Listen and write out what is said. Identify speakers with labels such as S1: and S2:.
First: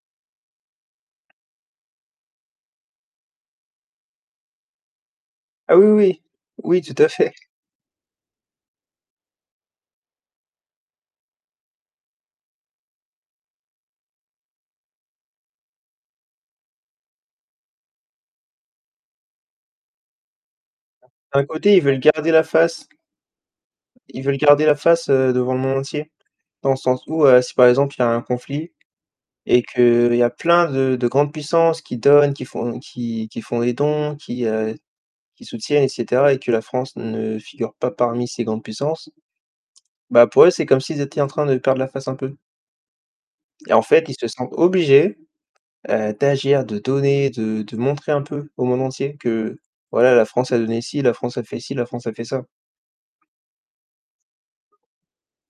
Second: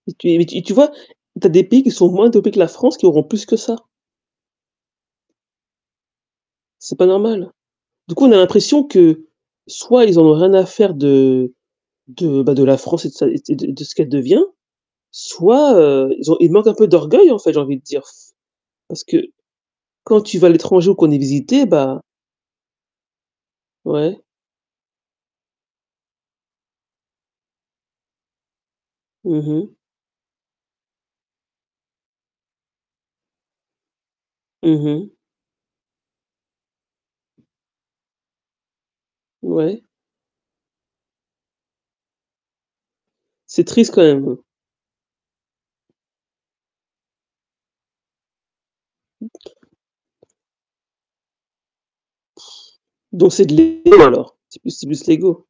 S1: Et tu es et tu et tu vois? Tu as des pays qui sont moins dopés que la France qui auront plus que ça.
S2: Ah oui, oui, oui. Oui
S1: C'est
S2: tout
S1: pas
S2: à fait.
S1: normal. Du coup, on a l'impression que, soit ils en ont rien à faire de heu de bah de la France et de sa et de de ce qu'elle devient, soit heu, ils ont ils manquent un peu d'orgueil en fait j'ai envie de dire. Parce que, quand tu vas à l'étranger ou qu'on est
S2: D'un d'un
S1: visité,
S2: côté, ils veulent
S1: bah
S2: garder la face.
S1: Ouais.
S2: Ils veulent garder la face heu, devant le monde entier, dans le sens où heu, si par exemple il y a un conflit
S1: Mmh
S2: et
S1: mh.
S2: que heu, il y a plein de de grandes puissances qui donnent, qui font qui qui font des dons qui heu,
S1: Mmh mh.
S2: qui soutiennent et cetera, et que la France ne figure pas parmi ces grandes puissances,
S1: Ouais.
S2: bah pour eux, c'est comme s'ils étaient en train de perdre la face un peu.
S1: C'est
S2: Et en
S1: triste quand
S2: fait, ils
S1: même,
S2: se
S1: hein.
S2: sentent obligés heu, d'agir, de donner, de de montrer un peu au monde entier que voilà,
S1: [unintelligible]
S2: la France a donné ci, la France a fait ci, la France a fait ça.
S1: Donc c'est de l'ego alors c'est plus c'est plus l'ego.